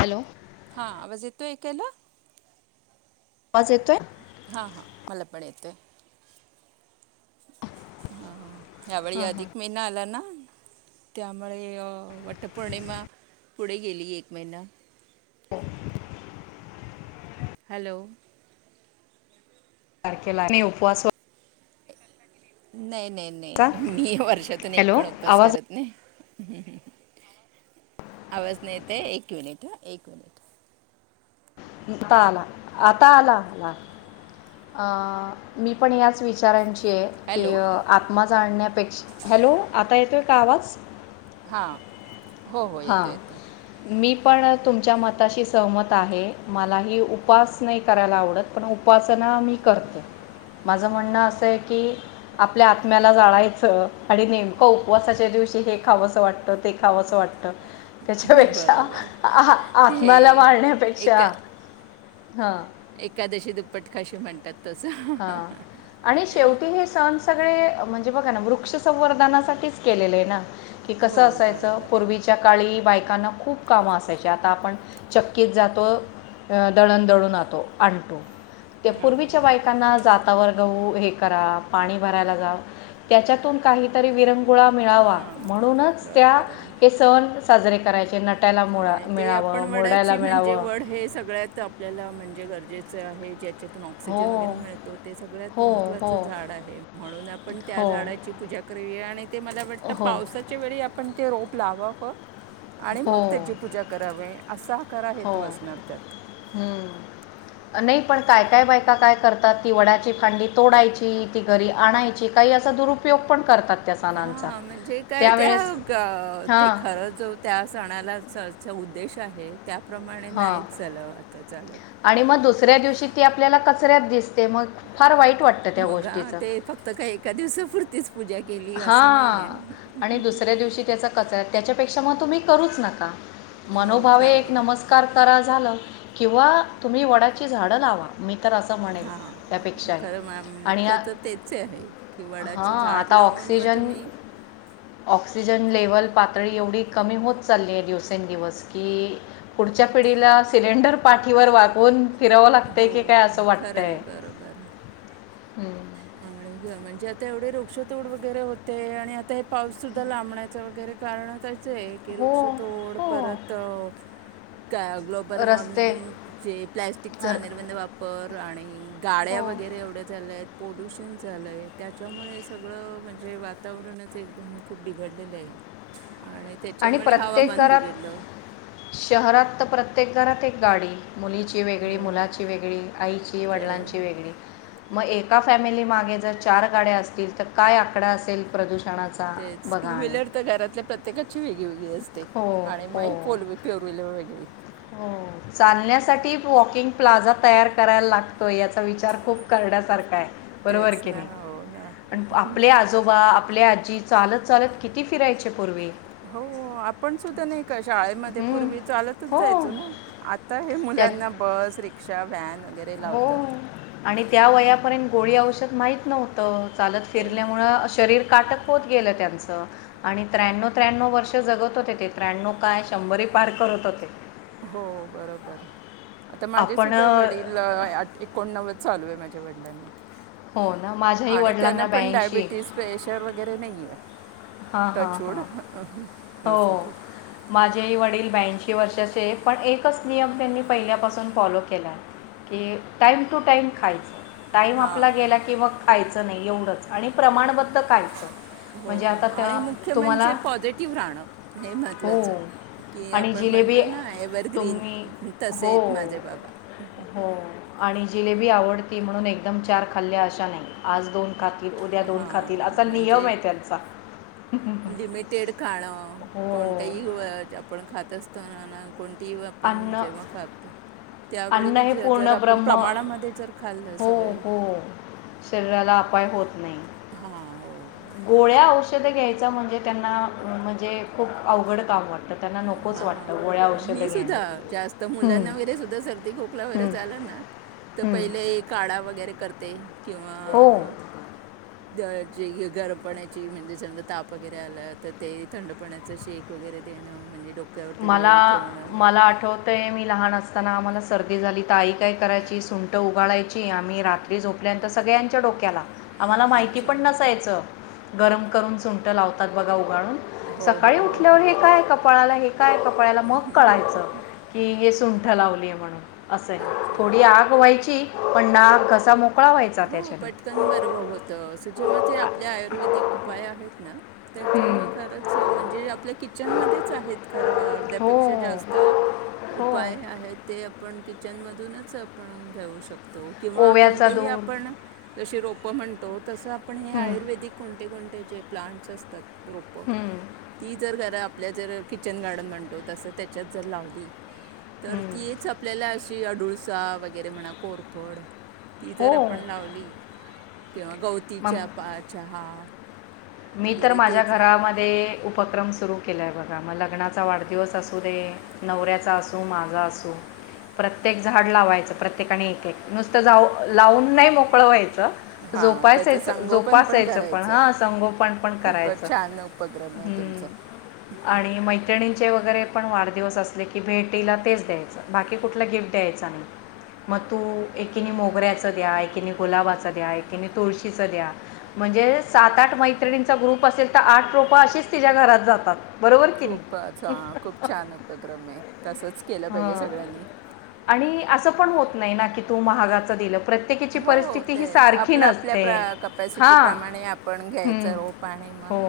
Hello हा आवाज येतोय ऐकायला आवाज येतोय हा हा मला पण येतय हा यावेळी हां हां अधिक महिना आला ना त्यामुळे होय वट पौर्णिमा - पुढे गेली एक महिना. हो [unintelligible] हॅलो बारके ला नाही उपवास व - नाही नाही -नाही व्हायचा मी वर्षातून एक हॅलो पण उपास आवाज करत नाही. हम्म आवाज नाय येत एक मिनिट- एक मिनिट आता आला आता आला -आला मी पण याच विचारांची! की हॅलो आत्मा जाणण्यापेक्षा हॅलो - आता येतोय का आवाज! हा हां मी पण तुमच्या मताशी सहमत आहे मलाही उपवास नाही करायला आवडत पण उपासना मी करते माझं म्हणणं असं आहे की आपल्या आत्म्याला जाळायचं आणि नेमकं उपवासाच्या दिवशी हे खावंसं वाटतं ते खावंसं वाटतं! तर त्याच्यापेक्षा बरोबर ते आत्म्याला मारण्यापेक्षा एका हा - एकादशी दुप्पट खाशी म्हणतात तसं हा आणि शेवटी हे सण सगळे म्हणजे. म्हणजे बघा ना वृक्ष संंवर्धनासाठीच केलेले आहे ना. कि हो कसं असायचं बरोबर आहे पूर्वीच्या काळी बायकांना खूप काम असत. त्या आता आपण चक्कीत जातो दळण दळून आतो आणतो. त्या हां पूर्वीच्या बाई जाता वर्ग हुं हे करा पाणी भरायला जावा त्याच्यातून काहीतरी वि. विरंगुळा मिळावा हां म्हणूनच त्या बरोबर आहे हे सण साजरे के! करायचे नाही. आणि ते आपण वडाची म्हणजे वड हे सगळ्यात आपल्याला म्हणे! गरजेचे आहे. त्यातून हो ऑक्सिजन वगैरे मिळतो ते सगळ्यात हो हो महत्त्वाचं झाड आहे म्हणून आपण त्या हो झाडाची पूजा करूया आणि ते मला वाटत हो पावसाच्या वेळी आपण ते रोप! प्लावावर आणि हो मग त्याची पूजा करावे असा. खरा हो हेतू असणार त्यात हम्म नाही पण काय काय बायका काय करतात ती वडाची फांडी तोडायची ती घरी आणायची काही असा दुरुपयोग पण करतात. त्या सणांचा हा म्हणजे काय त्यावेळेस त्या ते हां खरं जो त्या सणाला! चचा उद्देश आहे त्याप्रमाणे हां नाहीच झालं आता चालत. आणि मग दुसऱ्या दिवशी ती आपला कचऱ्यात दिसते ते मग फार वाईट वाटतं त्या मग हा, गोष्टीचं ते फक्त काही एका दिवसापुरतीच पूजा केली हा असं नाही आहे आणि दुसऱ्या दिवशी त्याचा कचरा त्याच्या पेक्षा मग तुम्ही करूच नका हो मनोभावे खरं एक आहे नमस्कार करा झालं किंवा तुम्ही वडाची झाडं लावा तर असं म्हणेन हा त्यापेक्षाही खर [inaudible] आणि मुख्यत तेच आहे की वडाच हां झाड आता लावून मग ऑक्सिजन तुम्ही ऑक्सिजन लेवल पातळी एवढी कमी होत चालली आहे दिवसेंदिवस की पुढच्या पिढीला सिलेंडर पाठीवर वागवून हो खरं आहे बरोबर हम् [inaudible] म्हणजे आता एवढे वृक्षतोड वगैरे होते आणि आता हे पाऊस सुद्धा लांबण्याच वगैरे कारण आता [inaudible] की हो वृक्ष तोड हो परत का ग्लोबल रस्ते वॉर्मिंग जे प्लॅस्टिकचा र- निर्बंध वापर प्राणी गाड्या हो वगैरे एवढ्या झाल्यात पोल्युशन झालं आहे त्याच्यामुळे सगळं म्हणजे वातावरणच एकदम खूप बिघडलेलं आहे आणि त्याच्यामुळे प्रत्येक हवामान घरात बिघडलं शहरात तर [inaudible] प्रत्येक घरात एक गाडी मुलीची वेगळी हो मुलाची वेगळी आईची खरं आहे वडिलांची वेगळी मग एका फॅमिली मागे जर चार गाड्या असतील तर काय आकडा असेल प्रदूषण येस टू व्हीलर तर घरातल्या प्रत्येकाची वेगळीवेगळी हो [inaudible] आणि हो [inaudible] [inaudible] [inaudible] हो चालण्यासाठी वॉकिंग प्लाझा तयार करायला लागतो याचा विचार खूप करण्यासारखा आहे बरोबर तेच की ना नाही हो ना पण आपले आजोबा आपल्या आजी चालत चालत किती फिरायचे पूर्वी हो आपण सुद्धा नाही शाळेमध्ये हं. पूर्वी चालतच हो जायचो ना आता हे त्या मुलांना बस रिक्षा [inaudible] हो लावतात आणि त्या वयापर्यंत गोळी औषध माहीत नव्हतं. चालत ते फिरल्यामुळं शरीर काटक होत गेलं त्यांचं आणि त्र्याण्व त्र्याण्णव वर्ष जगत होते ते त्र्याण्णव काय शंभर पार करत होते. हो बरोबर. आता माझे आपण सुद्धा अ, वडील एकोणनव्वद. चालू आहे माझ्या वडलां. हो ना माझ्याही आणि त्यान वडिलांना पण ब्याऐंशी डायबिटीस प्रेशर वगैरे नाहीये हा हा ह हो असू दे माझेही वडील ब्यांशी वर्षा. पण एकच नियम त्यांनी पहिल्यापासून फॉलो केला की टाईम टू टाईम खायचा. टाइम आपला हां गेला किंवा खायचं नाही एवढंच. आणि प्रमाणपत्र. च हो म्हणजे आता. आणि त्या मुख्य तुम्हाला म्हणजे पॉझिटिव्ह राहणं हे हो. महत्त्वाचं की आणि आपण जिलेबी म्हणतो ना एव्हरग्रीन तुम्ही तसे हो, आहेत माझे बाबा. हो. आणि जिलेबी आवडती म्हणून एकदम चार खाल्ल्या अशा नाही आज दोन खात. उद्या दोन खातील हां असा नियम म्हणजे आहे त्यांचा. लिमिटेड खाणं हो. कोणतही आपण खात. असत ना. कोणती आपण अन्न जेव्हा खात अन्न त्यावेळी हे जर पूर्ण आपण ब्रह्म प्रमाणामध्ये जर खाल्लं हो सगळे. उपाय होत नाही. हा हो. गोळ्याष. औषधं घ्यायचं म्हणजे त्यांना म्हणजे खूप अवघड कामवरतं. हा मी सुद्धा घ्यायला जास्त मुलांना वगैरे सुद्धा सर्दी खोकला वगैरे झाला ना तर पहिले काळाा वगैर. वगैरे करते. किंवा. हो गरम पाण्याची म्हणजे समजा ताप वगैरे आला तर ते थंड पाण्याच शेक वगैरे देणं म्हणजे डक्. मला मला आठवतय मी लहान अस असताना आम्हाला सर्दी झाली तर आई काय करायची सुंट उगाळाायची आम्ही रात्री झोपल्यानंतर सगळ्यांच्या डोक्याला. आम्हाला माहिती अच्छा पण नसायचं. गरम करून सुंट लावतात बघा. हो सकाळी हो हो उठल्यावर हो हे काय कपाळाला हे. काय कपड्याला मग कयच की धलावली आहे म्हणून. असं आहे अच्छा थोडी आग व्हायची पण ना कसा मोक हो पटकन बरब होत अस जेव ते आपल्या आयुर्वेदिक उपाय आहेत ना हम्म. त्याच्याने खरंच म्हणजे आपल्या किचनमध्येच आहेत खरा हो अर्ध्यापेक्षा जास्त हो उपाय आहे ते आपण किचनमधूनच आपण घेऊ शकतो तो किंवा ओव्याचा कोणतेही दूर आपण जशी रोपं म्हणतो तसं आपण हे हम्म, आयुर्वेदिक कोणते कोणते जे प्लांट्स असतात रोप हम्म, ती जर घर आपल्या जर किचन गार्डन म्हणतो तसं त्याच्यात जर लावली तर हम्म. तीच आपल्याला अडुळसा वगैरे म्हणा कोरफड ती हो जर पण लावली किंवा गवतीच्या मग पा चहा मी तर वगैरे माझ्या तेच घरामध्ये उपक्रम सुरू केलंय बघा मग लग्नाचा वाढदिवस असू दे नवऱ्याचा असू माझा असू प्रत्येक झाड लावायचं प्रत्येकाने एक एक नुसतं जाऊ लावून नाही मोकळवायचं [unintelligible] हां त्याचं संगोपन पण करायचं पण खूप करायचा छान उपक्रम आहे तुमचा पण वाढदिवस अस की भेटीला तेच द्यायच बाकी कुठला गिफ्ट द्यायचा नाही मग तू एकी मोगऱ्याच द्या एकि गुलाबाच द्या एक तुळशीच द्या म्हणजे सात आठ मै मैत्रिणींचा ग्रुप असेल तर आठ रोप अशीच तिच्या घरात जातात बरोबर की नाही खूप खूप छान उपक्रम आहे तसंच केलं पाहिजे सगळ्यांनी ण होत नाही तू महागा दि प्रत्येकीची हो परिस्थिती ही तेच सारखी आपलं आपल्या नसते प्रा हां कपॅसिटीप्रमाणे आपण घ्यायचं रोप आणि हो मग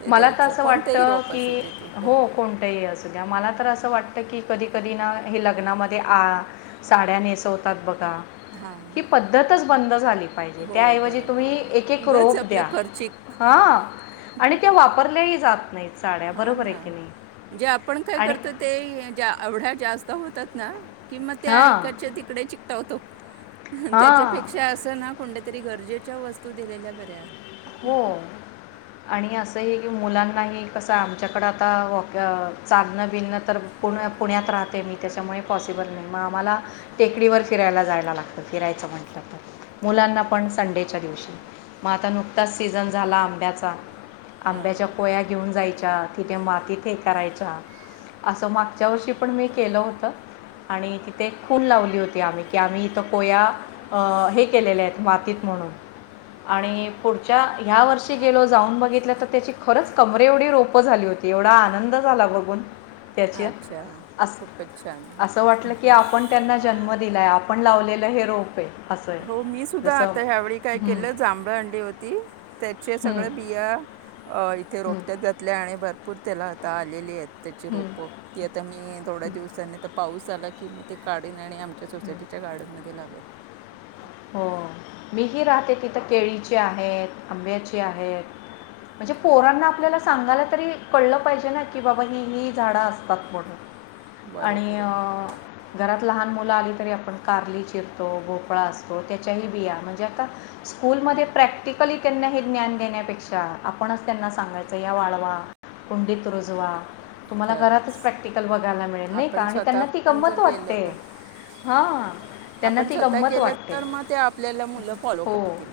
ते मला तर द्यायचं असं कोणतंही वाटतं रोप असू की दे ते पण हो कोणतंही असू द्या मला तर असं वाटतं तर की कधी कधी ना हे लग्नामध्ये आ साड्या नेसवतात बघा हां ही पद्धतच बंद झाली पाहिजे हो त्याऐवजी बरोबर तुम्ही एक आहे एक उगाच रोप आपलं द्या खर्चिक ह आणि ते वापरल्याही जात नाही साड्या हा बरोबर आहे की म्हणजे आपण काय आणि करतो ते एवढ्या जास्त होतात ना किंवा त्या हां एकाच्या तिकडे ठेवतो. हां त्याच्यापेक्षा असं ना कोणत्या तरी गरजेच्या वस्तू दिलेल्या बऱ्या. हो आणि अस. असं हे की मुलांनाही कसं आमच्याकडं आता वॉक चालणं बिनणं तर पुण्या पुण्यात राहते मी त्याच्यामुळे पॉसिबल नाही मग आम्हाला टेकडीवर फिरायला जायला लागतं फिरायचं म्हटलं तर मुलांना पण संडेच्या दिवशी मग आता नुकत आत्ताच सीझन झाला आंब्याचा. आंब्याच्या पोया्या घेऊन जायच्या तिथे मातीत हे करायचं असं मागच्या वर्षी पण मी केलं होतं. आणि तिथे खून लावली होती, आम्ही की आम्ही इथं कोया हे केलेल्याहेत मातीत म्हणून आणि पुढच्या ह्या वर्षी गेलो जाऊन बघितल्या तर त्याची खरंच कमरे एवढी रोप झाली होती एवढा आनंद झाला बघून. त्याची अच्छा अस खूपच छान असं वाटलं की आपण त्यांना जन्म दिला आहे आप आपण लावलेलं हे रोप आहे. असं हो मी आहे सुद्धा जसं आता ह्यावेळी काय हं, केलं जांभळ आणली होती. ती त्याचे हं, सगळे बिया इथे हं, रोपट्यात घातल्या आणि भरपूर त्याला आता त्याची हं, रोप की आता मी थोड्या दिवसांनी आता पाऊस चला किं मी ते काढेन. आणि आमच्या हं. सोसायटीच्या गार्डन मध्ये लावेन. हो मीही राहते तिथं केळीचे आहेत आंब्याची आहेत म्हणजे पोरांना आपल्याला सांगायला तरी कळलं पाहिजे ना की बाबा ह ही झाडं असतात म्हणून. आणि बरोबर आहे अं घरात लहान मुलं आली तरी आपण कारली चिरतो भोपळा असतो. त्याच्याही बिया म्हणजे आता स्कूलमध्ये प्रॅक्टिकली त्यांना हे ज्ञान घेण्यापेक्षा आपणच त्यांना सांगायचं या वाळवा, कुंडीत रुजवा. तुम्हाला घरातच खरंच प्रॅक्टिकल बघायला मिळेल नाही का आपण आणि स्वतः त्यांना ती पण गंमत जर वाटते केलं हा त्यांना आपण ती स्वतः गंमत केलं वाटते. तर मग ते आपल्याला मुलं फॉलो हो करतील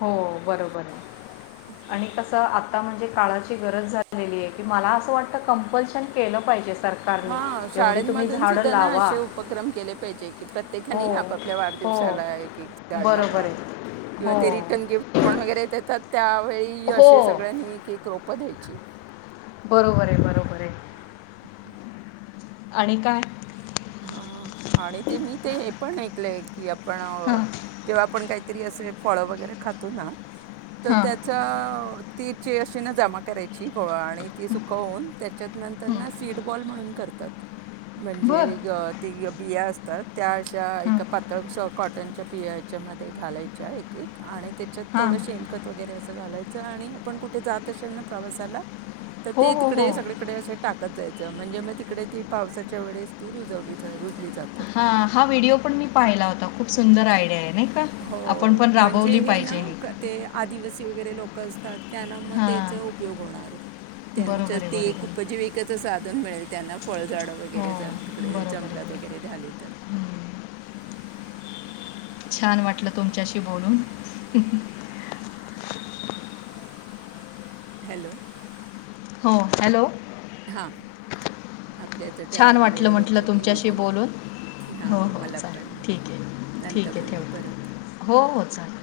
हो बराबरे आणि कस आप आता म्हणजे काळाची गरज झालेली आहे की मला अस वाटत कंपल्शन केलं पाहिजे. सरकारने हा एवढी तुम्ही शाळमधून झाडं सुद्धा ना लावा असे उपक्रम केले पाहिजे कि हो प्रत्येकानी आपापल्या हो वाढदिवसाला ला एक एक झाड बरोबर लावा. आहे किंवा हो ते रिटन गिप्ट देता त्यावेळी की हो असे सगळ्यांनी एक एक रोप द्यायची. बरोबर आहे बरोबर आहे. [unintelligible] आणि काय? हा आणि ते मी ते हे पण ऐकलंय. की आपण हां जेव्हा आपण काहीतरी असे फळं वगैरे खातो ना. तर हां त्याचा. तिचे अशी ना जमा करायची. आणि ती सुकवून त्याच्यातनंतरना सीड बॉल म्हणून करतात. म्हणजे बरं ति बिया असतात. त्या अशा हां एक पातळ कॉट त्यांच्या बियांच्या मध्ये घालायच्या एक एक आणि त्याच्यात हां थोडं शेणखत वगैरे असं घालायचं आणि आपण कुठे जात असेल ना प्रवासाला तर हो ते हो हो तिकडे सगळीकडे असे टाकत जायच म्हणजे मग तिकडे ती पावसाच्या वेळेस. ती रुजवलीच आहे. हा हा व्हिडिओ पण मी पाहिला होता खूप सुंदर आयडिया आहे नाही का हो आपण पण म्हणजे राबवली पाहिजे हे. कसं. त्यांना मग त्याचा उपयोग होणार त्यांच्या बरोबर आहे ते एक बरोबर आहे उपजीविकेचं साधन मिळेल. त्यांना फळझाडं हो वगैरेचं तिकडे बरोबर आहे जंगलात बरोबर वगैरे झाले तर. हं. छान वाटलं तुमच्याशी बोलून. हॅलो हो हॅलो हां आपल्या इथं त्या छान वाटलं वेळ होत म्हंटलं आली आहे. तुमच्याशी हो बोलून हो हां हो मला पण चालेल ठीक आहे नंतर ठीक आहे बोलू परत ठेवते हो हो चालेल.